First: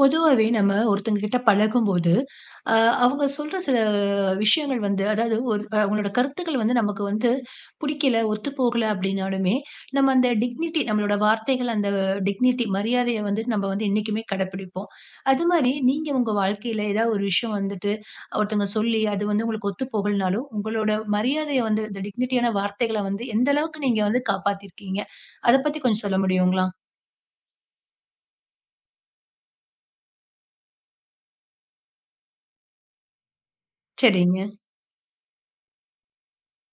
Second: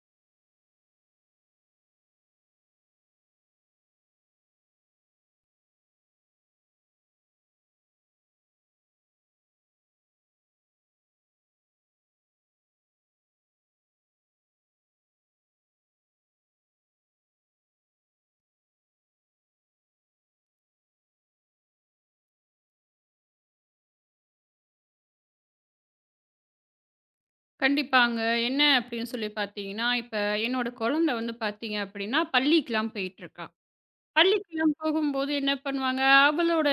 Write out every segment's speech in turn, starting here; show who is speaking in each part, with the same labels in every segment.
Speaker 1: பொதுவாவே நம்ம ஒருத்தங்க கிட்ட பழகும்போது, அ அவங்க சொல்ற சில விஷயங்கள் வந்து அதாவது ஒரு அவங்களோட கருத்துக்கள் வந்து நமக்கு வந்து பிடிக்கல, ஒத்து போகல அப்படின்னாலுமே, நம்ம அந்த டிக்னிட்டி நம்மளோட வார்த்தைகள் அந்த டிக்னிட்டி மரியாதைய வந்து நம்ம வந்து என்னைக்குமே கடைப்பிடிப்போம். அது மாரி நீங்க உங்க வாழ்க்கையில ஏதாவது ஒரு விஷயம் வந்துட்டு, ஒருத்தங்க சொல்லி அது வந்து உங்களுக்கு ஒத்து போகலனாலும், உங்களோட மரியாதைய வந்து இந்த டிக்னிட்டியான வார்த்தைகள வந்து எந்த அளவுக்கு நீங்க வந்து காப்பாத்தியிருக்கீங்க? அத பத்தி கொஞ்சம் சொல்ல முடியுங்களா?
Speaker 2: கண்டிப்பாங்க. என்ன அப்படின்னு சொல்லி பார்த்தீங்கன்னா, இப்ப என்னோட குழந்தை வந்து பார்த்தீங்க அப்படின்னா, பள்ளிக்குலாம் போயிட்டுருக்கா.
Speaker 1: சரிங்க.
Speaker 2: பள்ளிக்குலாம் போகும்போது என்ன பண்ணுவாங்க, அவளோட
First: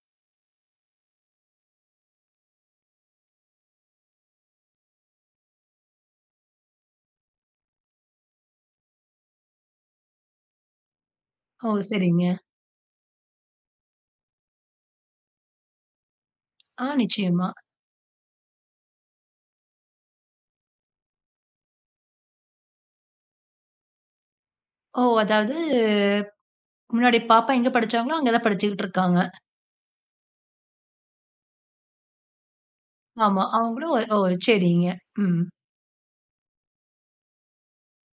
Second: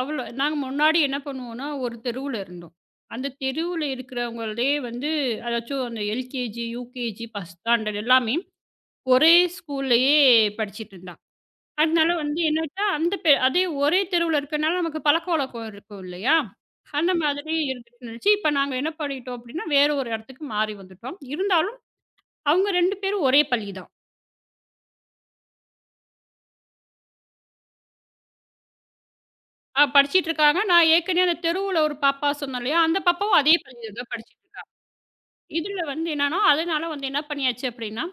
Speaker 2: அவள நாங்க முன்னாடி என்ன பண்ணுவோம்னா, ஒரு தெருவுல இருந்தோம். அந்த தெருவுல இருக்கிறவங்களே வந்து அதாச்சும் அந்த எல்கேஜி, யூகேஜி, ஃபர்ஸ்ட் ஸ்டாண்டர்ட் எல்லாமே ஒரே ஸ்கூல்லயே படிச்சுட்டு இருந்தா.
Speaker 1: ஓ!
Speaker 2: அதனால
Speaker 1: சரிங்க.
Speaker 2: வந்து என்னட்டா அந்த அதே ஒரே தெருவுல இருக்கனால நமக்கு பழக்கவழக்கம் இருக்கும் இல்லையா?
Speaker 1: ஆ
Speaker 2: அந்த
Speaker 1: நிச்சயமா.
Speaker 2: மாதிரி இருந்துட்டு இருந்துச்சு. இப்ப நாங்க என்ன பண்ணிட்டோம் அப்டின்னா, வேற ஒரு இடத்துக்கு மாறி வந்துட்டோம். இருந்தாலும் அவங்க 2 பேரும் ஒரே பள்ளி தான்.
Speaker 1: ஓ! அதாவது முன்னாடி பாப்பா எங்க படிச்சாங்களோ, அங்க தான் படிச்சுக்கிட்டு இருக்காங்க.
Speaker 2: படிச்சிட்டு இருக்காங்க. நான் ஏற்கனவே அந்த தெருவுல ஒரு பாப்பா சொன்னேன் இல்லையா? அந்த பாப்பாவும்
Speaker 1: ஆமா.
Speaker 2: அதே
Speaker 1: அவங்களும்
Speaker 2: பள்ளியில தான்
Speaker 1: ஓ ஓ,
Speaker 2: படிச்சிட்டு இருக்கா.
Speaker 1: சரிங்க. ம்.
Speaker 2: இதுல வந்து என்னன்னா, அதனால வந்து என்ன பண்ணியாச்சு அப்டின்னா,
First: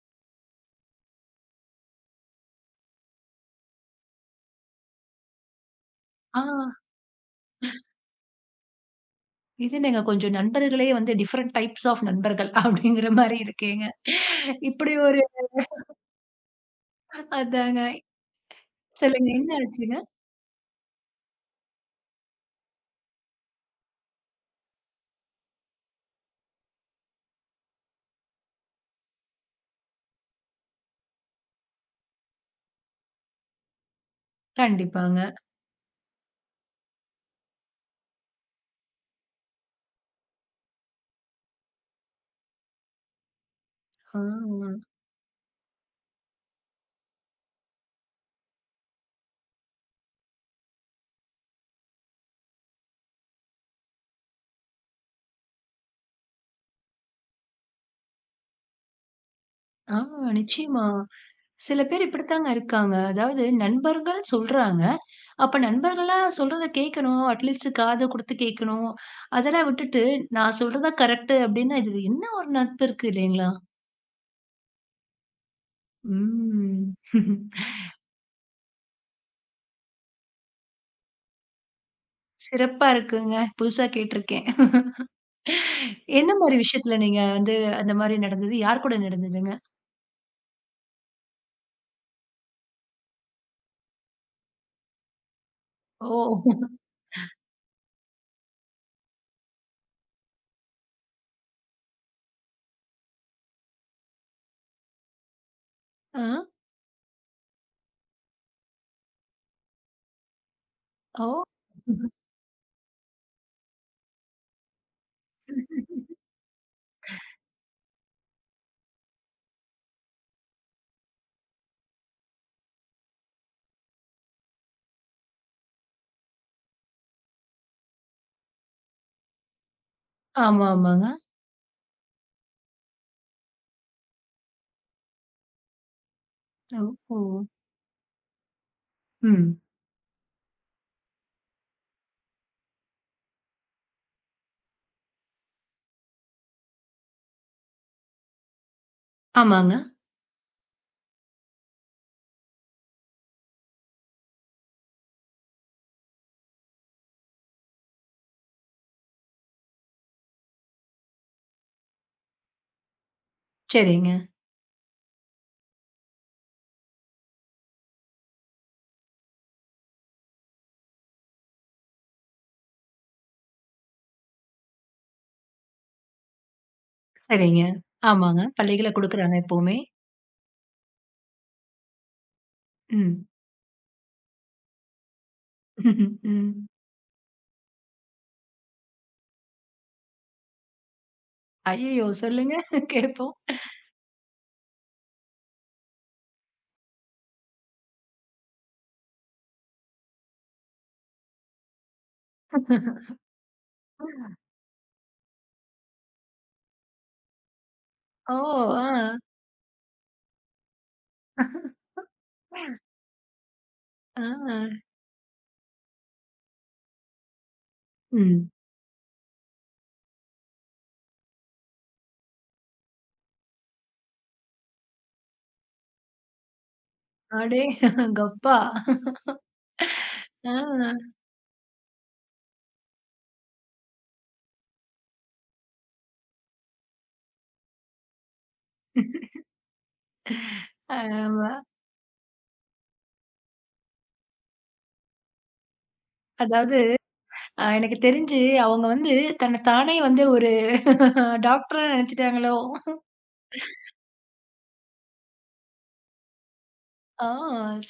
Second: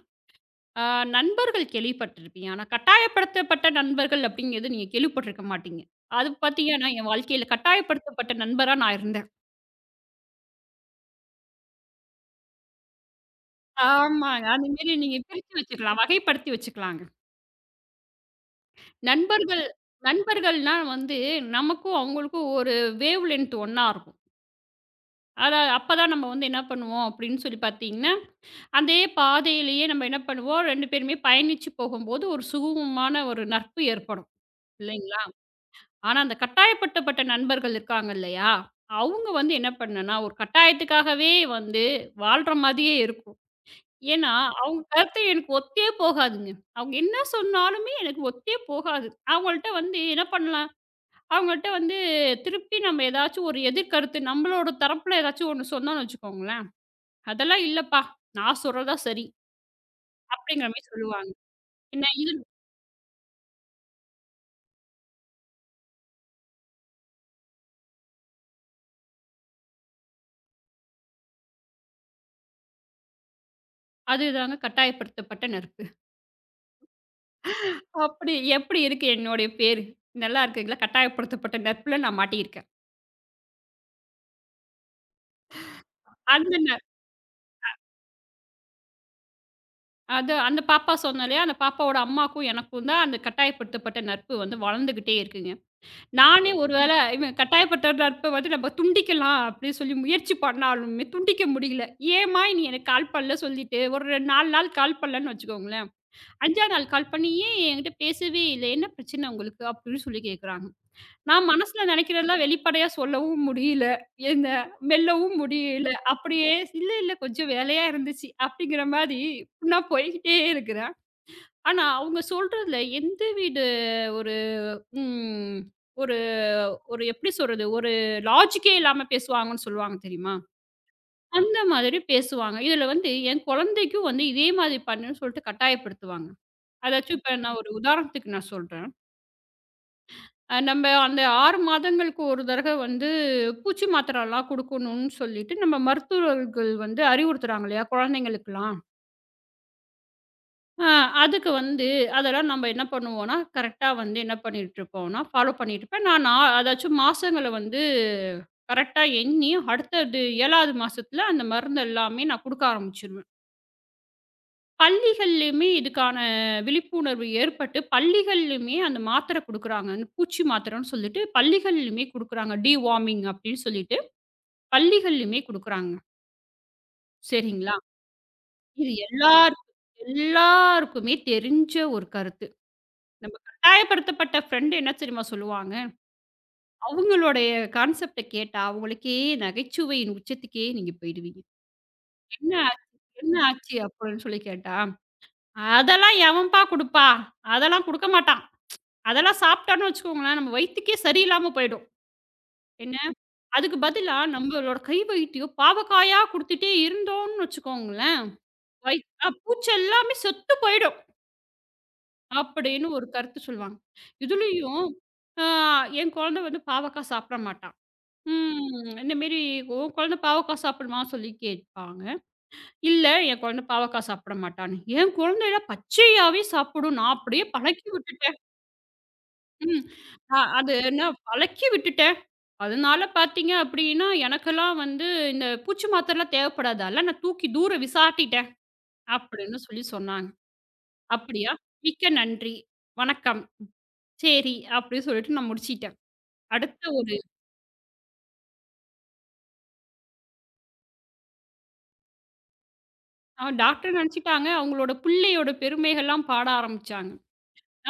Speaker 2: அ நண்பர்கள் கேள்விப்பட்டிருப்பீங்க. ஆனா கட்டாயப்படுத்தப்பட்ட நண்பர்கள் அப்டிங்கிறது நீங்க கேள்விப்பட்டிருக்க மாட்டீங்க. அது
Speaker 1: ஆ
Speaker 2: பார்த்தீங்கன்னா, என் வாழ்க்கையில கட்டாயப்படுத்தப்பட்ட நண்பரா நான் இருந்தேன்.
Speaker 1: இது என்னங்க கொஞ்சம் நண்பர்களே வந்து டிஃபரெண்ட் டைப்ஸ் ஆஃப் நண்பர்கள் அப்படிங்கிற மாரி இருக்கேங்க.
Speaker 2: ஆமாங்க. அந்த
Speaker 1: இப்படி
Speaker 2: மாரி நீங்க
Speaker 1: ஒரு
Speaker 2: பிரிச்சு வச்சுக்கலாம். வகைப்படுத்தி வச்சுக்கலாங்க.
Speaker 1: அதாங்க. சொல்லுங்க என்ன
Speaker 2: நண்பர்கள்
Speaker 1: ஆச்சுங்க?
Speaker 2: நண்பர்கள்னா வந்து நமக்கும் அவங்களுக்கும் ஒரு வேவ் லென்த் ஒண்ணா இருக்கும். அப்பதான் நம்ம வந்து என்ன பண்ணுவோம் அப்படின்னு சொல்லி பார்த்தீங்கன்னா, அதே பாதையிலேயே நம்ம என்ன பண்ணுவோம் 2 பேருமே பயணிச்சு போகும்போது ஒரு சுகமமான ஒரு நட்பு ஏற்படும்.
Speaker 1: கண்டிப்பாங்க.
Speaker 2: இல்லைங்களா? ஆனா அந்த கட்டாயப்படுத்தப்பட்ட நண்பர்கள் இருக்காங்க இல்லையா? அவங்க வந்து என்ன பண்ணும்னா, ஒரு கட்டாயத்துக்காகவே வந்து வாழ்ற மாதிரியே இருக்கும்.
Speaker 1: ஆ,
Speaker 2: ஏன்னா, அவங்க கருத்து எனக்கு ஒத்தே போகாதுங்க. அவங்க என்ன சொன்னாலுமே எனக்கு ஒத்தே போகாது. அவங்கள்ட்ட வந்து என்ன பண்ணலாம், அவங்கள்ட்ட வந்து திருப்பி நம்ம ஏதாச்சும் ஒரு எதிர்கருத்து நம்மளோட தரப்புல ஏதாச்சும் ஒண்ணு சொன்னோம்னு வச்சுக்கோங்களேன், "அதெல்லாம் இல்லப்பா, நான் சொல்றது தான் சரி."
Speaker 1: ஆ
Speaker 2: அப்படிங்கிற மாரி
Speaker 1: நிச்சயமா.
Speaker 2: சொல்லுவாங்க.
Speaker 1: சில பேர்
Speaker 2: என்ன இது
Speaker 1: இப்படித்தாங்க இருக்காங்க. அதாவது நண்பர்கள் சொல்றாங்க. அப்ப நண்பர்களா சொல்றத கேட்கணும். அட்லீஸ்ட் காது குடுத்து கேட்கணும். அதெல்லாம் விட்டுட்டு நான் சொல்றதான் கரெக்ட் அப்படின்னா, இதுல என்ன ஒரு நட்பு இருக்கு இல்லைங்களா?
Speaker 2: அதுதாங்க கட்டாயப்படுத்தப்பட்ட நட்பு.
Speaker 1: ம்.
Speaker 2: அப்படி எப்படி இருக்கு என்னுடைய பேரு? நல்லா இருக்குங்களா? கட்டாயப்படுத்தப்பட்ட நட்புல நான் மாட்டியிருக்கேன்.
Speaker 1: சிறப்பா இருக்குங்க. புதுசா கேட்டுருக்கேன். என்ன
Speaker 2: அந்த
Speaker 1: மாரி
Speaker 2: ந
Speaker 1: விஷயத்துல நீங்க வந்து அந்த மாரி நடந்தது? யார் கூட நடந்ததுங்க?
Speaker 2: அது அந்த பாப்பா சொன்னேன் இல்லையா, அந்த பாப்பாவோட அம்மாக்கும் எனக்கும் தான் அந்த கட்டாயப்படுத்தப்பட்ட நட்பு வந்து வளர்ந்துகிட்டே இருக்குங்க.
Speaker 1: ஓ!
Speaker 2: நானே ஒரு வேளை இவன் கட்டாயப்படுத்த நட்ப வந்து நம்ம துண்டிக்கலாம் அப்படின்னு சொல்லி முயற்சி பண்ணாலுமே துண்டிக்க முடியல. ஏம்மா நீ எனக்கு கால் பண்ணல சொல்லிட்டு, ஒரு 4 நாள் கால் பண்ணலன்னு வச்சுக்கோங்களேன்.
Speaker 1: ஆ,
Speaker 2: 5ஆவது நாள் கால் பண்ணி, "ஏன் என்கிட்ட பேசவே இல்ல? என்ன பிரச்சனை உங்களுக்கு?" அப்படின்னு சொல்லி கேட்குறாங்க.
Speaker 1: ஓ!
Speaker 2: நான் மனசுல நினைக்கிறதெல்லாம் வெளிப்படையா சொல்லவும் முடியல. என்ன மெல்லவும் முடியல. அப்படியே "இல்ல, இல்ல கொஞ்சம் வேலையா இருந்துச்சு" அப்படிங்கிற மாரி நான் போய்க்கிட்டே இருக்கிறேன். ஆனா, அவங்க சொல்றதுல எந்தவித ஒரு ம். ஒரு ஒரு எப்படி சொல்றது? ஒரு லாஜிக்கே இல்லாம பேசுவாங்கன்னு சொல்லுவாங்க தெரியுமா?
Speaker 1: ஆமா, ஆமாங்க.
Speaker 2: அந்த மாதிரி பேசுவாங்க. இதுல வந்து என் குழந்தைக்கும் வந்து இதே மாதிரி பண்ணுன்னு சொல்லிட்டு கட்டாயப்படுத்துவாங்க.
Speaker 1: ஓ! ஓ!
Speaker 2: அதாச்சும் இப்ப நான் ஒரு உதாரணத்துக்கு நான் சொல்றேன்.
Speaker 1: ம்.
Speaker 2: நம்ம அந்த 6 மாதங்களுக்கு ஒரு தடவை வந்து பூச்சி மாத்திரைலாம் குடுக்கணும்னு சொல்லிட்டு நம்ம மருத்துவர்கள் வந்து அறிவுறுத்துறாங்க இல்லையா? குழந்தைங்களுக்கெல்லாம்.
Speaker 1: ஆமாங்க.
Speaker 2: ஆ, அதுக்கு வந்து அதெல்லாம் நம்ம என்ன பண்ணுவோம்னா, கரெக்ட்டா வந்து என்ன பண்ணிட்டுருப்போம்னா, ஃபாலோ பண்ணிட்டுருப்பேன். நான் நா அதாச்சும் மாசங்கள வந்து கரெக்ட்டா எண்ணி, அடுத்தது 7வது மாசத்துல அந்த மருந்து எல்லாமே நான் குடுக்க ஆரம்பிச்சுருவேன்.
Speaker 1: சரிங்க,
Speaker 2: பள்ளிகள்லயுமே இதுக்கான விழிப்புணர்வு ஏற்பட்டு, பள்ளிகள்லயுமே அந்த மாத்திரை குடுக்குறாங்க. அந்த பூச்சி மாத்திரைன்னு சொல்லிட்டு பள்ளிகள்லயுமே குடுக்குறாங்க. டிவார்மிங் அப்படின்னு சொல்லிட்டு பள்ளிகள்லயுமே குடுக்குறாங்க.
Speaker 1: சரிங்க.
Speaker 2: சரிங்களா?
Speaker 1: ஆமாங்க. பள்ளிகள்ல
Speaker 2: இது
Speaker 1: குடுக்குறாங்க
Speaker 2: எல்லாருக்கும்
Speaker 1: எப்பவுமே.
Speaker 2: எல்லாருக்குமே தெரிஞ்ச ஒரு கருத்து.
Speaker 1: ம்.
Speaker 2: நம்ம கட்டாயப்படுத்தப்பட்ட ஃப்ரெண்ட் என்ன தெரியுமா சொல்லுவாங்க?
Speaker 1: ம்.
Speaker 2: அவங்களுடைய கான்செப்ட்ட கேட்டா, அவங்களுக்கே நகைச்சுவையின் உச்சத்துக்கே நீங்க போயிடுவீங்க.
Speaker 1: ஐயய்யோ!
Speaker 2: "என்ன
Speaker 1: சொல்லுங்க
Speaker 2: ஆச்சு?
Speaker 1: கேட்போம்.
Speaker 2: "என்ன ஆச்சு?" அப்படின்னு சொல்லி கேட்டா, "அதெல்லாம் எவன்பா குடுப்பா? அதெல்லாம் குடுக்க மாட்டான். அதெல்லாம் சாப்பிட்டான்னு வச்சுக்கோங்களேன், நம்ம வயித்துக்கே சரியில்லாம போயிடும்." என்ன? அதுக்கு பதிலா நம்மளோட கை வைத்தியம் பாவக்காயா குடுத்துட்டே இருந்தோம்னு வச்சுக்கோங்களேன்,
Speaker 1: ஓ! ஆ.
Speaker 2: வயி அ பூச்சி எல்லாமே செத்து போயிடும். அப்படின்னு ஒரு கருத்து சொல்லுவாங்க.
Speaker 1: ஆ.
Speaker 2: இதுலயும், ஆ என் குழந்தை வந்து பாவக்கா சாப்பிட மாட்டா.
Speaker 1: ம்.
Speaker 2: ம். இந்த மாரி உன் குழந்தை பாவக்கா சாப்பிடுமா? சொல்லி கேட்பாங்க. இல்ல என் குழந்தை பாவக்கா சாப்பிட மாட்டான்னு. என் குழந்தைலாம் பச்சையாவே சாப்பிடும். நான் அப்படியே
Speaker 1: அடே!
Speaker 2: பழக்கி விட்டுட்டேன்.
Speaker 1: கப்பா!
Speaker 2: ம். அ
Speaker 1: ஆ.
Speaker 2: அது நான் பழக்கி விட்டுட்டேன். அதனால பார்த்தீங்க அப்படின்னா, எனக்கெல்லாம் வந்து இந்த பூச்சி மாத்திரைலாம் தேவைப்படாது. அதெல்லாம் நான் தூக்கி தூர விசாட்டிட்டேன். அப்படின்னு சொல்லி சொன்னாங்க.
Speaker 1: ஆமா.
Speaker 2: அப்படியா? மிக்க நன்றி. வணக்கம். சரி. அப்படின்னு சொல்லிட்டு நான் முடிச்சிட்டேன்.
Speaker 1: அதாவது
Speaker 2: அடுத்த ஒரு
Speaker 1: எனக்கு தெரிஞ்சு அவங்க வந்து தன்ன தானே வந்து ஒரு டாக்டரா நெனச்சுட்டாங்களோ!
Speaker 2: அ டாக்டர் நினைச்சுட்டாங்க. அவங்களோட பிள்ளையோட பெருமைகள்லாம் பாட ஆரம்பிச்சாங்க.
Speaker 1: ஆ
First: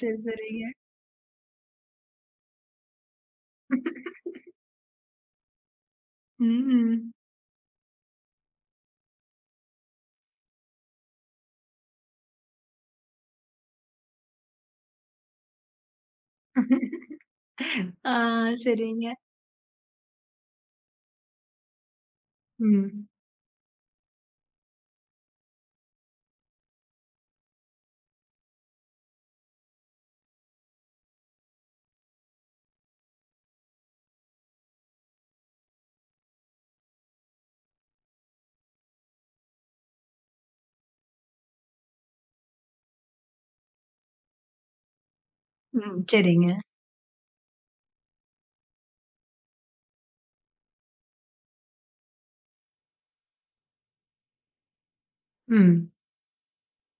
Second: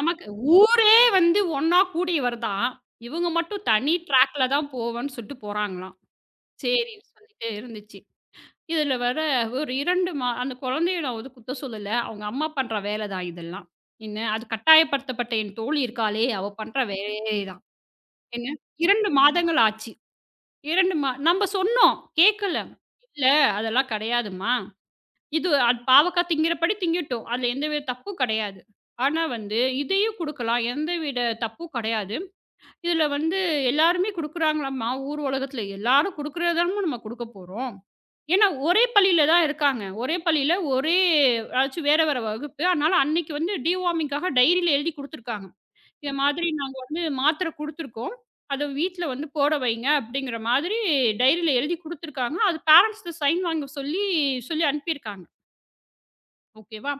Speaker 1: சரி, சரிங்க.
Speaker 2: ஊரே வந்து ஒண்ணா கூடி வருதாம். இவங்க மட்டும் தனி ட்ராக்ல தான் போவேன்னு சொல்லிட்டு போறாங்களாம். சரின்னு
Speaker 1: ம்.
Speaker 2: சொல்லிட்டு இருந்துச்சு. இதில வேற ஒரு 2 மா அந்த குழந்தைய நான் வந்து குத்தம் சொல்லல. அவங்க அம்மா பண்ற வேலை தான் இதெல்லாம். என்ன அது கட்டாயப்படுத்தப்பட்ட என் தோழி இருக்காளே! அவ பண்ற வேலை தான்.
Speaker 1: ஆ
Speaker 2: என்ன 2
Speaker 1: சரிங்க.
Speaker 2: மாதங்கள் ஆச்சு. 2 மா நம்ப சொன்னோம். கேட்கல.
Speaker 1: ம்.
Speaker 2: இல்ல அதெல்லாம் கிடையாதும்மா. இது அது பாவக்கா திங்கிற படி திங்கட்டும். அதுல எந்தவித தப்பும் கெடையாது. ஆனா வந்து இதையும் குடுக்கலாம். எந்தவித தப்பும் கெடையாது. இதுல வந்து எல்லாருமே குடுக்குறாங்களாம்மா, ஊர் உலகத்துல எல்லாரும் குடுக்குறது தானம்மா நம்ம குடுக்கப் போறோம். ஏன்னா ஒரே பள்ளியில தான் இருக்காங்க. ஒரே பள்ளியில ஒரே அதாச்சும் வேற வேற வகுப்பு. அதனால அன்னைக்கு வந்து டிவார்மிங்காக டைரியில எழுதி குடுத்துருக்காங்க.
Speaker 1: ம்.
Speaker 2: இந்த மாதிரி
Speaker 1: சரிங்க.
Speaker 2: நாங்க வந்து மாத்திரை குடுத்துருக்கோம். அத வீட்ல வந்து போட வைங்க அப்படிங்கிற மாதிரி டைரியில எழுதி குடுத்துருக்காங்க. அது பேரண்ட்ஸ்ட்ட சைன் வாங்க சொல்லி சொல்லி அனுப்பியிருக்காங்க.
Speaker 1: ம்.
Speaker 2: ஓகேவா?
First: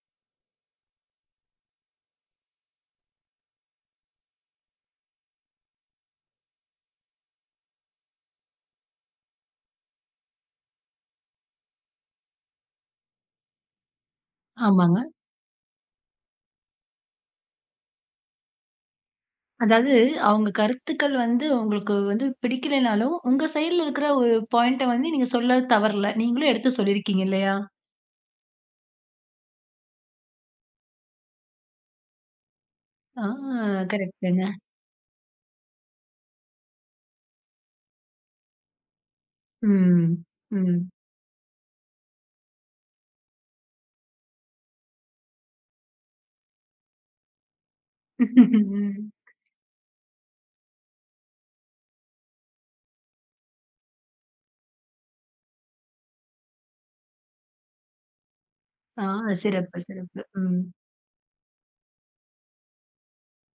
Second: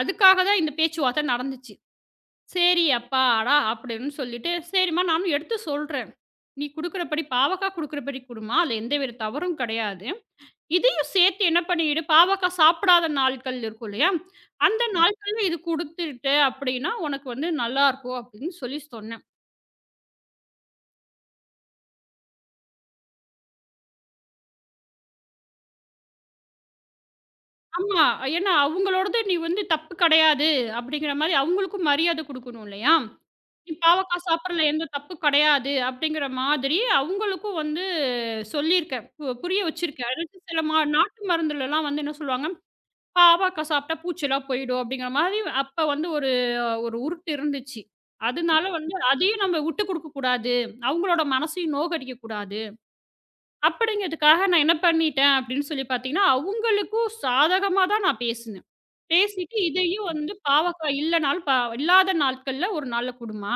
Speaker 2: அதுக்காக தான் இந்த பேச்சுவார்த்தை நடந்துச்சு. "சரி அப்பாடா!" அப்படின்னு சொல்லிட்டு, "சரிம்மா நானும் எடுத்து சொல்றேன். நீ குடுக்குறபடி பாவக்கா குடுக்குறபடி குடும்மா. அதுல எந்தவித தவறும் கிடையாது. இதையும் சேர்த்து என்ன பண்ணிடு, பாவக்கா சாப்பிடாத நாட்கள் இருக்கும் இல்லையா? அந்த ம்.
Speaker 1: ஆமாங்க.
Speaker 2: நாட்கள்ல இது குடுத்துட்ட அப்படின்னா, உனக்கு வந்து நல்லாருக்கும்." அப்படின்னு சொல்லி சொன்னேன்.
Speaker 1: அதாவது அவங்க கருத்துக்கள் வந்து உங்களுக்கு வந்து பிடிக்கலைனாலும், உங்க சைட்ல இருக்கிற ஒரு பாயிண்ட்ட வந்து நீங்க சொல்ல தவறல. நீங்களும் எடுத்து சொல்லியிருக்கீங்க இல்லயா?
Speaker 2: ஆமா. ஏன்னா அவங்களோடது நீ வந்து தப்பு கிடையாது அப்படிங்கிற மாரி அவங்களுக்கும் மரியாதை குடுக்கணும் இல்லையா?
Speaker 1: ஆ
Speaker 2: "நீ பாவக்கா
Speaker 1: கரெக்ட்டுங்க.
Speaker 2: சாப்பிடுறதுல எந்த தப்பும் கெடையாது." அப்படிங்கிற மாதிரி அவங்களுக்கும் வந்து சொல்லியிருக்கேன். புரிய வச்சிருக்கேன்.
Speaker 1: ம்.
Speaker 2: அதாவது சில மா
Speaker 1: ம்.
Speaker 2: நாட்டு மருந்துலலாம் வந்து என்ன சொல்லுவாங்க, "பாவக்கா சாப்பிட்டா பூச்சிலாம் போயிடும்." அப்படிங்கிற மாதிரி அப்ப வந்து ஒரு ஒரு உருட்டு இருந்துச்சு. அதனால வந்து
Speaker 1: ம்.
Speaker 2: அதையும் நம்ம விட்டு குடுக்கக் கூடாது. அவங்களோட மனசையும் நோகடிக்கக் கூடாது. அப்படிங்கிறதுக்காக நான் என்ன பண்ணிட்டேன் அப்படின்னு சொல்லி பார்த்தீங்கன்னா, அவங்களுக்கும் சாதகமா தான் நான் பேசினேன்.
Speaker 1: ஆ
Speaker 2: பேசிட்டு
Speaker 1: சிறப்பு,
Speaker 2: இதையும்
Speaker 1: சிறப்பு.
Speaker 2: வந்து
Speaker 1: ம்.
Speaker 2: "பாவக்கா இல்லனாலும் ப இல்லாத நாட்கள்ல ஒரு நாள்ல குடும்மா."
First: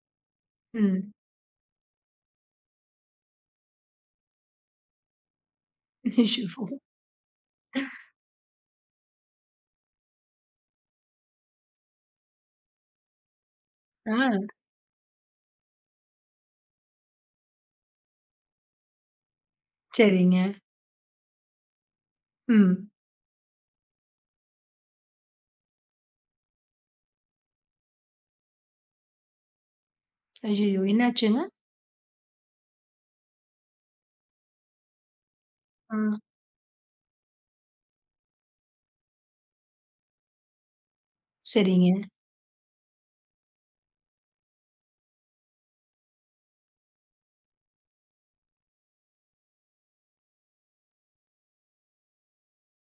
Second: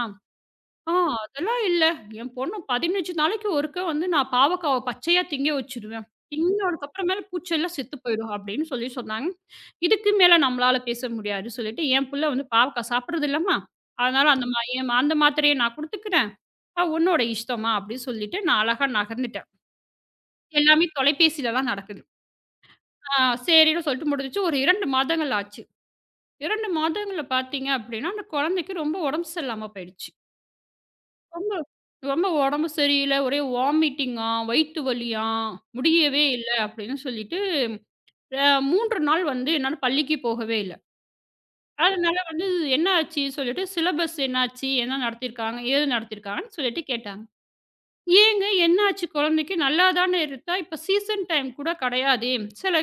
Speaker 2: ஆ
Speaker 1: ம்.
Speaker 2: அதெல்லாம் இல்ல. என் பொண்ணு 15 நாளைக்கு ஒருக்க வந்து நான் பாவக்காவ பச்சையா திங்க வச்சுருவேன்.
Speaker 1: அச்சச்சோ!
Speaker 2: திங்குனதுக்கு அப்புறமேல பூச்செல்லாம் செத்து போயிடும் அப்படின்னு சொல்லி சொன்னாங்க. இதுக்கு மேல நம்மளால பேச முடியாதுன்னு சொல்லிட்டு, என் புள்ள வந்து பாவக்கா சாப்பிடுறது இல்லம்மா. அதனால அந்த
Speaker 1: ஆ
Speaker 2: மா என் மா- அந்த மாத்திரைய நான் குடுத்துக்கிறேன். உன்னோட இஷ்டம்மா அப்படின்னு சொல்லிட்டு நான் அழகா நகர்ந்துட்டேன்.
Speaker 1: சரிங்க.
Speaker 2: எல்லாமே தொலைபேசியில தான் நடக்குது.
Speaker 1: ம்.
Speaker 2: ஆ சரின்னு சொல்லிட்டு முடிஞ்சுச்சு. ஒரு 2 மாதங்கள் ஆச்சு. 2 மாதங்கள்ல பார்த்தீங்க அப்படின்னா, அந்த குழந்தைக்கு ரொம்ப உடம்பு சரியில்லாம போயிடுச்சு.
Speaker 1: ஐயய்யோ! என்னாச்சுங்க?
Speaker 2: ரொம்ப ரொம்ப உடம்பு சரியில்ல. ஒரே வாமிட்டிங்காம், வயித்து வலியாம்,
Speaker 1: ஆ.
Speaker 2: முடியவே இல்ல அப்படின்னு சொல்லிட்டு, அ 3 நாள் வந்து என்னால பள்ளிக்கு போகவே இல்ல.
Speaker 1: சரிங்க.
Speaker 2: அதனால வந்து என்ன ஆச்சு சொல்லிட்டு, சிலபஸ் என்னாச்சு? என்ன நடத்தியிருக்காங்க? ஏது நடத்தியிருக்காங்கன்னு சொல்லிட்டு கேட்டாங்க. "ஏங்க என்ன ஆச்சு குழந்தைக்கு? நல்லா தானே இருந்தா. இப்ப சீசன் டைம் கூட கிடையாதே. சில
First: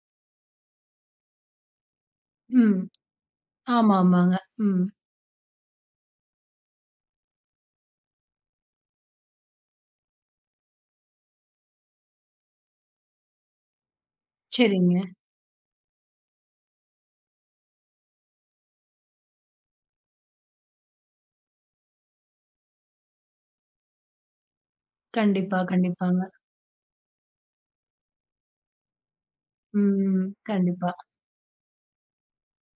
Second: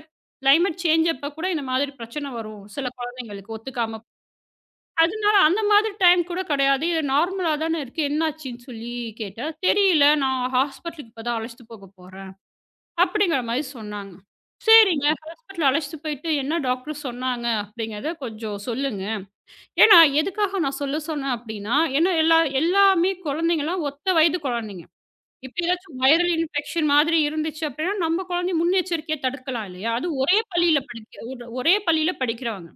Speaker 2: கிளைமேட் சேஞ்ச் அப்ப கூட இந்த மாதிரி பிரச்சனை வரும்.
Speaker 1: ம்.
Speaker 2: சில குழந்தைங்களுக்கு
Speaker 1: ஆமா,
Speaker 2: ஒத்துக்காம
Speaker 1: ஆமாங்க. ம்.
Speaker 2: அதனால அந்த மாதிரி டைம் கூட கிடையாது. இது நார்மலா தானே இருக்கு. என்னாச்சுன்னு சொல்லி கேட்டேன். "தெரியல. நான் ஹாஸ்பிட்டலுக்கு இப்ப தான் அழைச்சுட்டு போக போறேன்." அப்படிங்கிற மாரி சொன்னாங்க.
Speaker 1: சரிங்க.
Speaker 2: சரிங்க. ம். ஹாஸ்பிட்டல் அழைச்சுட்டு போயிட்டு என்ன டாக்டர் சொன்னாங்க அப்படிங்கிறத கொஞ்சம் சொல்லுங்க. ஏன்னா எதுக்காக நான் சொல்ல சொன்னேன் அப்படின்னா, ஏன்னா எல்லாமே குழந்தைங்கலாம் ஒத்த வயது குழந்தைங்க. இப்ப
Speaker 1: கண்டிப்பா,
Speaker 2: ஏதாச்சும்
Speaker 1: கண்டிப்பாங்க.
Speaker 2: வைரல் இன்ஃபெக்ஷன் மாதிரி இருந்துச்சு அப்படின்னா, நம்ம குழந்தைய முன்னெச்சரிக்கையா தடுக்கலாம் இல்லையா? அதுவும்
Speaker 1: ம். கண்டிப்பா.
Speaker 2: ஒரே பள்ளியில படிக்கிறவங்க.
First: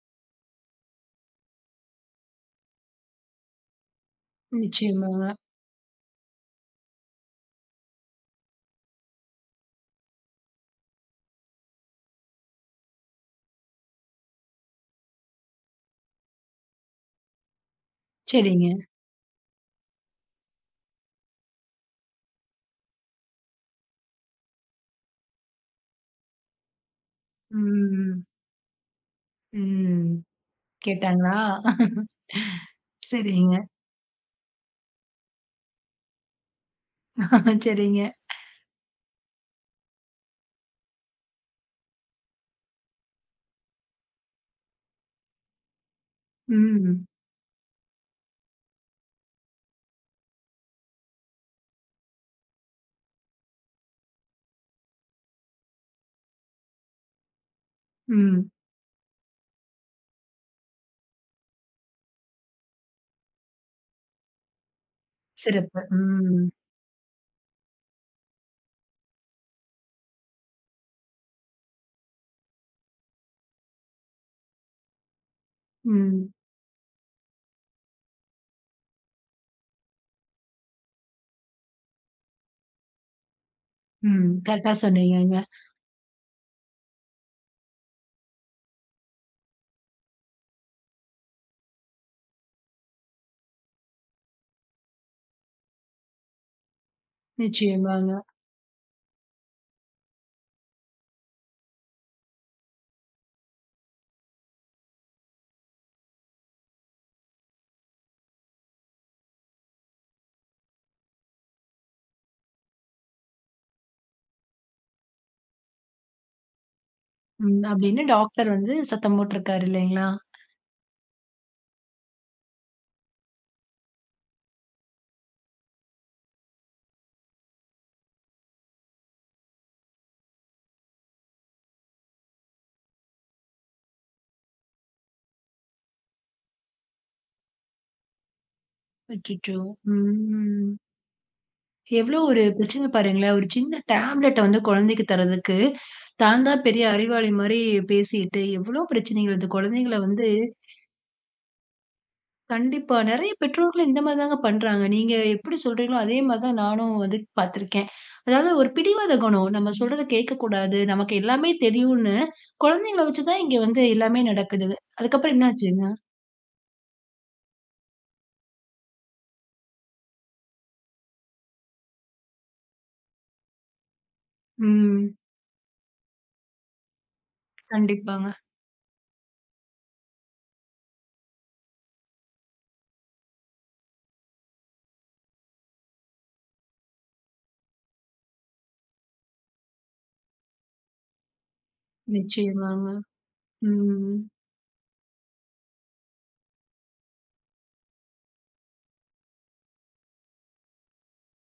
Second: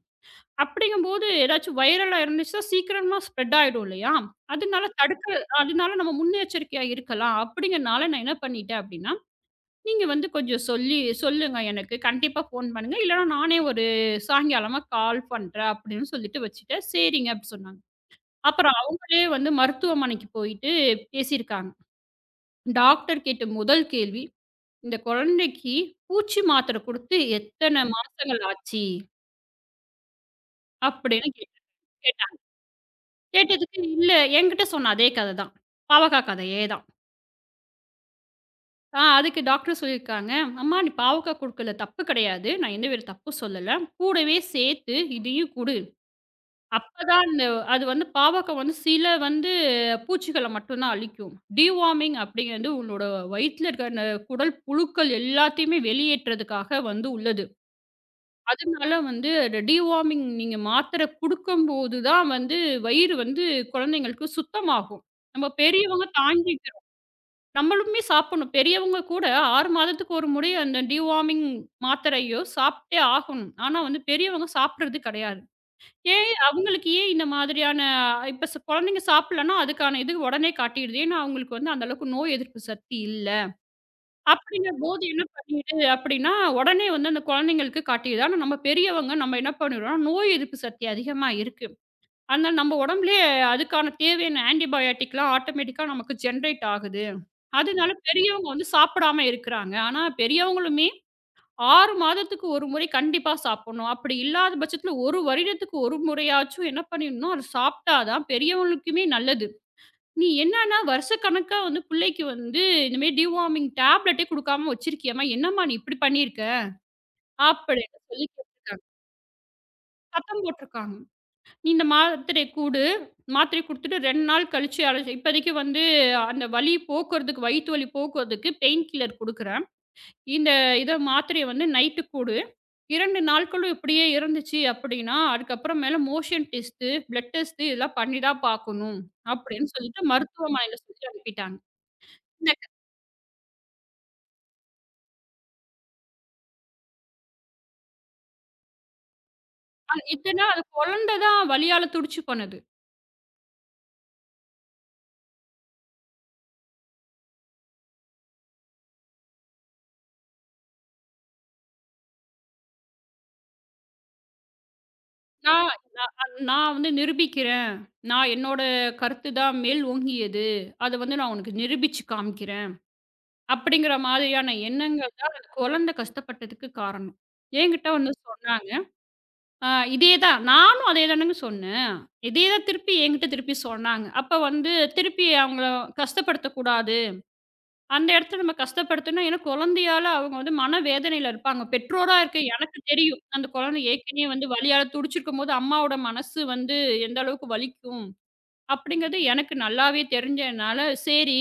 Speaker 2: அப்படிங்கும்போது ஏதாச்சும் வைரலா இருந்துச்சுன்னா சீக்கிரமா ஸ்ப்ரெட் ஆயிடும் இல்லையா? அதனால
Speaker 1: நிச்சயமாங்க.
Speaker 2: தடுக்க அதனால நம்ம முன்னெச்சரிக்கையா இருக்கலாம். அப்படிங்கிறனால நான் என்ன பண்ணிட்டேன் அப்படின்னா, நீங்க வந்து கொஞ்சம் சொல்லி சொல்லுங்க எனக்கு. கண்டிப்பா ஃபோன் பண்ணுங்க. இல்லன்னா நானே ஒரு சாயங்காலமா கால் பண்றேன் அப்படின்னு சொல்லிட்டு வச்சுட்டேன். சரிங்க அப்படி சொன்னாங்க.
Speaker 1: சரிங்க.
Speaker 2: அப்புறம் அவங்களே வந்து மருத்துவமனைக்கு போயிட்டு பேசியிருக்காங்க. டாக்டர் கேட்ட முதல் கேள்வி, "இந்த குழந்தைக்கு பூச்சி மாத்திரை குடுத்து எத்தன
Speaker 1: ம்.
Speaker 2: மாசங்கள் ஆச்சு?"
Speaker 1: ம்.
Speaker 2: அப்படின்னு
Speaker 1: கேட்டாங்களா?
Speaker 2: கேட்
Speaker 1: சரிங்க.
Speaker 2: கேட்டதுக்கு, "இல்ல என்கிட்ட சொன்ன அதே கத தான். பாவக்கா கதையே தான்.
Speaker 1: சரிங்க.
Speaker 2: அதுக்கு டாக்டர் சொல்லியிருக்காங்க, அம்மா நீ பாவக்கா குடுக்கல தப்பு கிடையாது. நான் எந்த வித தப்பும் சொல்லல. கூடவே சேர்த்து இதையும் குடு.
Speaker 1: ம்.
Speaker 2: அப்பதான் அந்த அது வந்து பாவக்கா வந்து சில வந்து பூச்சிகள மட்டும் தான் அழிக்கும். டிவார்மிங் அப்படிங்கிறது உன்னோட வயித்துல இருக்க அந்த குடல் புழுக்கள் எல்லாத்தையுமே வெளியேற்றதுக்காக வந்து உள்ளது.
Speaker 1: ம்.
Speaker 2: அதனால வந்து அந்த டிவார்மிங் நீங்க மாத்திரை குடுக்கும்போது தான் வந்து வயிறு வந்து குழந்தைங்களுக்கு சுத்தமாகும். நம்ம
Speaker 1: சிறப்பு.
Speaker 2: பெரியவங்க
Speaker 1: ம்.
Speaker 2: தாங்கி நம்மளுமே சாப்பிடணும். பெரியவங்க கூட 6 மாதத்துக்கு ஒரு முறை அந்த டிவார்மிங் மாத்திரையோ சாப்பிட்டே ஆகணும். ஆனா வந்து பெரியவங்க சாப்பிடுறது கிடையாது.
Speaker 1: ம்.
Speaker 2: ஏன் இந்த மாதிரியான இப்ப குழந்தைங்க சாப்பிடலன்னா, அதுக்கான இது உடனே காட்டிடுது. ஏன்னா அவங்களுக்கு வந்து அந்த அளவுக்கு நோய் எதிர்ப்பு சக்தி இல்ல.
Speaker 1: ம். கரெக்ட்டா
Speaker 2: அப்படிங்கும்போது என்ன
Speaker 1: சொன்னீங்கங்க.
Speaker 2: பண்ணிடுது அப்படின்னா, உடனே வந்து அந்த குழந்தைங்களுக்கு காட்டிடுது. ஆனா நம்ம பெரியவங்க நம்ம என்ன பண்ணிடுறோம்னா, நோய் எதிர்ப்பு சக்தி அதிகமா இருக்கு. அதனால நம்ம உடம்புலயே அதுக்கான தேவையான ஆன்டிபயாட்டிக்லாம் ஆட்டோமேட்டிக்கா நமக்கு ஜெனரேட் ஆகுது. அதனால
Speaker 1: நிச்சயமாங்க.
Speaker 2: பெரியவங்க வந்து சாப்பிடாம இருக்கிறாங்க. ஆனா பெரியவங்களுமே 6 மாதத்துக்கு ஒரு முறை கண்டிப்பா சாப்பிடணும். அப்படி இல்லாத பட்சத்துல 1 வருடத்துக்கு ஒரு முறையாச்சும் என்ன பண்ணிடணும், அத சாப்பிட்டா தான் பெரியவங்களுக்குமே நல்லது. நீ என்னன்னா வருஷக்கணக்கா வந்து பிள்ளைக்கு வந்து இந்த மாரி டிவார்மிங் டேப்லெட்டே குடுக்காம வச்சிருக்கியேம்மா! என்னம்மா நீ இப்படி பண்ணியிருக்க?
Speaker 1: ம்.
Speaker 2: அப்படின்னு
Speaker 1: அப்படின்னு
Speaker 2: சொல்லி
Speaker 1: டாக்டர் வந்து
Speaker 2: கேட்டுருக்காங்க.
Speaker 1: சத்தம் போட்டுருக்காரு இல்லைங்களா?
Speaker 2: சத்தம் போட்டுருக்காங்க. நீ இந்த மாத்திரைய குடு. மாத்திரைய குடுத்துட்டு 2 நாள் கழிச்சு அழைச்சு இப்போதைக்கு வந்து அந்த வலி போக்குறதுக்கு வயித்து வலி போக்குறதுக்கு பெயின் கில்லர் குடுக்குறேன். இந்த இத மாத்திரைய வந்து நைட்டு குடு. 2 நாட்களும் இப்படியே இருந்துச்சு அப்படின்னா, அதுக்கப்புறம் மேல மோஷன் டெஸ்ட்டு, பிளட் டெஸ்ட்டு இதெல்லாம் பண்ணி தான் பார்க்கணும்.
Speaker 1: அச்சச்சோ!
Speaker 2: அப்படின்னு சொல்லிட்டு
Speaker 1: ம்.
Speaker 2: மருத்துவமனையில சொல்லி அனுப்பிட்டாங்க.
Speaker 1: எவ்ளோ ஒரு
Speaker 2: இந்த
Speaker 1: பிரச்சனை பாருங்களேன். ஒரு சின்ன டேப்லெட்ட வந்து குழந்தைக்கு தர்றதுக்கு, தான் தான் பெரிய அறிவாளி மாரி பேசிட்டு, எவ்ளோ பிரச்சனைகள் இந்த
Speaker 2: அ
Speaker 1: குழந்தைங்கள வந்து
Speaker 2: இத்தன அது குழந்த தான் வலியால துடிச்சு பண்ணுது.
Speaker 1: கண்டிப்பா நெறைய பெற்றோர்கள் இந்த மாரி தாங்க பண்றாங்க. நீங்க எப்படி சொல்றீங்களோ, அதே மாரி தான் நானும் வந்து பார்த்துருக்கேன். அதாவது ஒரு பிடிவாத குணம். நம்ம சொல்றத கேட்கக்கூடாது. நமக்கு எல்லாமே தெரியும்னு, குழந்தைங்கள வச்சு தான் இங்க வந்து எல்லாமே நடக்குது. அதுக்கப்புறம்
Speaker 2: நான்
Speaker 1: என்னாச்சுங்க?
Speaker 2: நான் வந்து நிரூபிக்கிறேன். நான் என்னோட கருத்து தான் மேல் ஓங்கியது. அத வந்து நான் உனக்கு நிரூபிச்சு காமிக்கிறேன். அப்படிங்கிற மாதிரியான
Speaker 1: ம்.
Speaker 2: எண்ணங்கள் தான் அந்த குழந்தை கஷ்டப்பட்டதுக்கு காரணம். என்கிட்ட வந்து
Speaker 1: கண்டிப்பாங்க.
Speaker 2: சொன்னாங்க. அ இதே தான் நானும் அதே தானங்க சொன்னேன். இதே தான் திருப்பி என்கிட்ட திருப்பி சொன்னாங்க. அப்ப வந்து திருப்பி அவங்கள கஷ்டப்படுத்தக்கூடாது. அந்த இடத்துல நம்ம கஷ்டப்படுத்துனா, ஏன்னா குழந்தையால அவங்க வந்து மனவேதனையில இருப்பாங்க. பெற்றோரா இருக்க எனக்கு
Speaker 1: நிச்சயமாங்க.
Speaker 2: தெரியும். அந்த குழந்தை
Speaker 1: ம்.
Speaker 2: ஏற்கனவே வந்து வலியால துடிச்சிருக்கும்போது, அம்மாவோட மனசு வந்து எந்த அளவுக்கு வலிக்கும். அப்படிங்கிறது எனக்கு நல்லாவே தெரிஞ்சதுனால, சரி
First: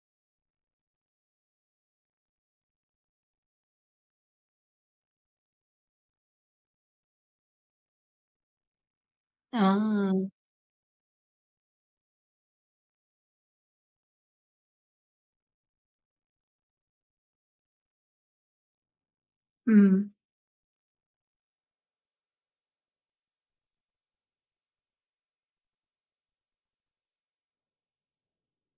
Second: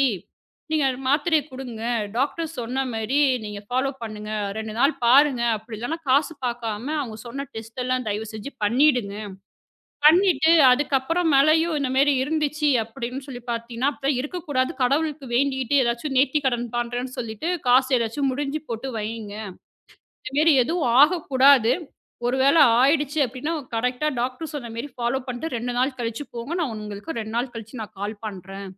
Speaker 2: நீங்க மாத்திரைய குடுங்க. டாக்டர் சொன்ன மாரி நீங்க ஃபாலோ பண்ணுங்க. 2 நாள் பாருங்க. அப்படி இல்லன்னா காசு பாக்காம அவங்க சொன்ன டெஸ்ட் எல்லாம் தயவு செஞ்சு பண்ணிடுங்க.
Speaker 1: ஆ.
Speaker 2: பண்ணிட்டு அதுக்கப்புறம் மேலயும் இந்த மாரி இருந்துச்சு அப்படின்னு சொல்லி பாத்தீங்கன்னா, அப்பலாம் இருக்கக்கூடாது. கடவுளுக்கு வேண்டிட்டு ஏதாச்சும் நேர்த்திக்கடன் பண்றேன்னு சொல்லிட்டு, காசு ஏதாச்சும் முடிஞ்சு போட்டு வைங்க.
Speaker 1: ம்.
Speaker 2: இந்த மாரி எதுவும் ஆகக்கூடாது. ஒரு வேளை ஆயிடுச்சு அப்டின்னா, கரெக்ட்டா டாக்டர் சொன்ன மாரி ஃபாலோ பண்ணிட்டு 2 நாள் கழிச்சு போங்க. நான் உங்களுக்கு 2 நாள் கழிச்சு நான் கால் பண்றேன்.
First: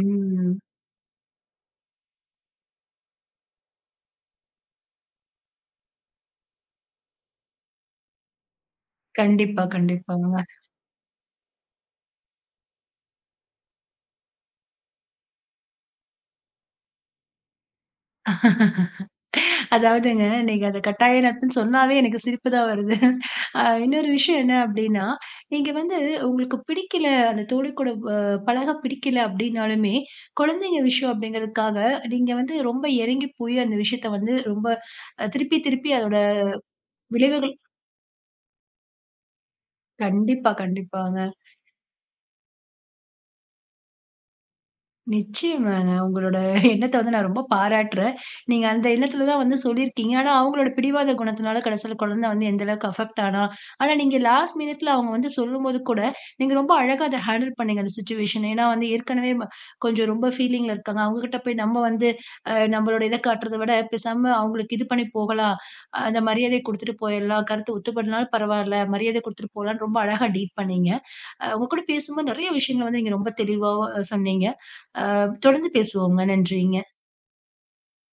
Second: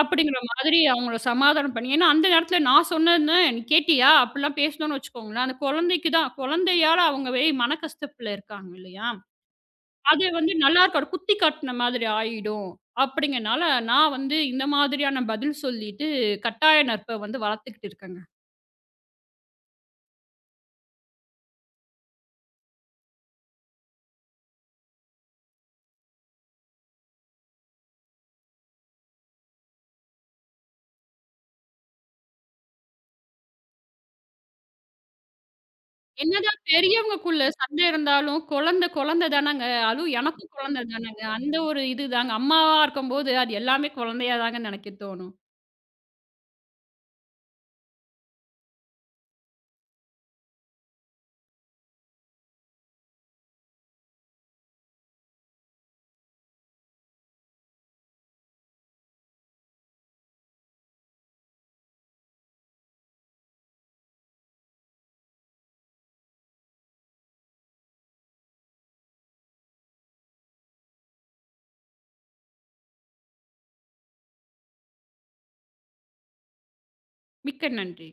Speaker 2: அப்படிங்கிற மாதிரி அவங்கள சமாதானம் பண்ணி ஏன்னா அந்த நேரத்தில நான் சொன்னேன்னு, "நீ கேட்டியா?" அப்படிலாம் பேசினோம்னு வச்சுக்கோங்களேன், அந்த குழந்தைக்கு தான் குழந்தையால அவங்க மன கஷ்டத்துல இருக்காங்க இல்லையா?
Speaker 1: கண்டிப்பா,
Speaker 2: அது
Speaker 1: கண்டிப்பாங்க.
Speaker 2: வந்து நல்லாருக்காது. குத்தி காட்டுன மாதிரி ஆயிடும். அப்படிங்கனால நான் வந்து இந்த மாதிரியான பதில் சொல்லிட்டு கட்டாய நட்ப வந்து வளர்த்துக்கிட்டு இருக்கேங்க.
Speaker 1: அதாவதுங்க, நீங்க அத கட்டாய நட்புன்னு சொன்னாவே எனக்கு சிரிப்பு தான் வருது. இன்னொரு விஷயம் என்ன அப்டின்னா, நீங்க வந்து உங்களுக்கு பிடிக்கல, அந்த தோழி கூட பழக பிடிக்கல அப்டின்னாலுமே, குழந்தைங்க விஷயம் அப்டிங்கிறதுக்காக, நீங்க வந்து ரொம்ப இறங்கி போய் அந்த விஷயத்த வந்து ரொம்ப திருப்பி திருப்பி அதோட
Speaker 2: என்னதான் பெரியவங்கக்குள்ள
Speaker 1: விளைவுகள்
Speaker 2: சண்டை இருந்தாலும், குழந்தை குழந்தை தானங்க. அதுவும்
Speaker 1: கண்டிப்பா,
Speaker 2: எனக்கும் குழந்தை
Speaker 1: கண்டிப்பாங்க.
Speaker 2: தானங்க. அந்த ஒரு இதுதாங்க. அம்மாவா இருக்கும்போது, அது எல்லாமே குழந்தையா தாங்க நெனைக்க தோணும்.
Speaker 1: நிச்சயமாங்க. உங்களோட எண்ணத்த வந்து நான் ரொம்ப பாராட்டுறேன். நீங்க அந்த எண்ணத்துல தான் வந்து சொல்லியிருக்கீங்க. ஆனா அவங்களோட பிடிவாத குணத்தினால கடைசியில குழந்தை வந்து எந்த அளவுக்கு அஃபெக்ட் ஆனா, ஆனா நீங்க லாஸ்ட் மினிட்ல அவங்க வந்து சொல்லும்போது கூட, நீங்க ரொம்ப அழகா அத ஹேண்டில் பண்ணீங்க அந்த சிச்சுவேஷன. ஏன்னா வந்து ஏற்கனவே கொஞ்சம் ரொம்ப ஃபீலிங்ல இருக்காங்க. அவங்ககிட்ட போய் நம்ம வந்து நம்மளோட இத காட்டுறத விட பேசாம அவங்களுக்கு இது பண்ணி போகலாம். அந்த மரியாதைய குடுத்துட்டு போயிடலாம். கருத்து ஒத்துப்படனாலும் பரவாயில்ல. மரியாதை குடுத்துட்டு போலான்னு ரொம்ப அழகா டீல் பண்ணீங்க. உங்க கூட பேசும்போது நெறைய விஷயங்கள வந்து நீங்க ரொம்ப தெளிவா சொன்னீங்க. அ தொடர்ந்து பேசுவோங்க. நன்றிங்க.
Speaker 2: மிக்க நன்றி.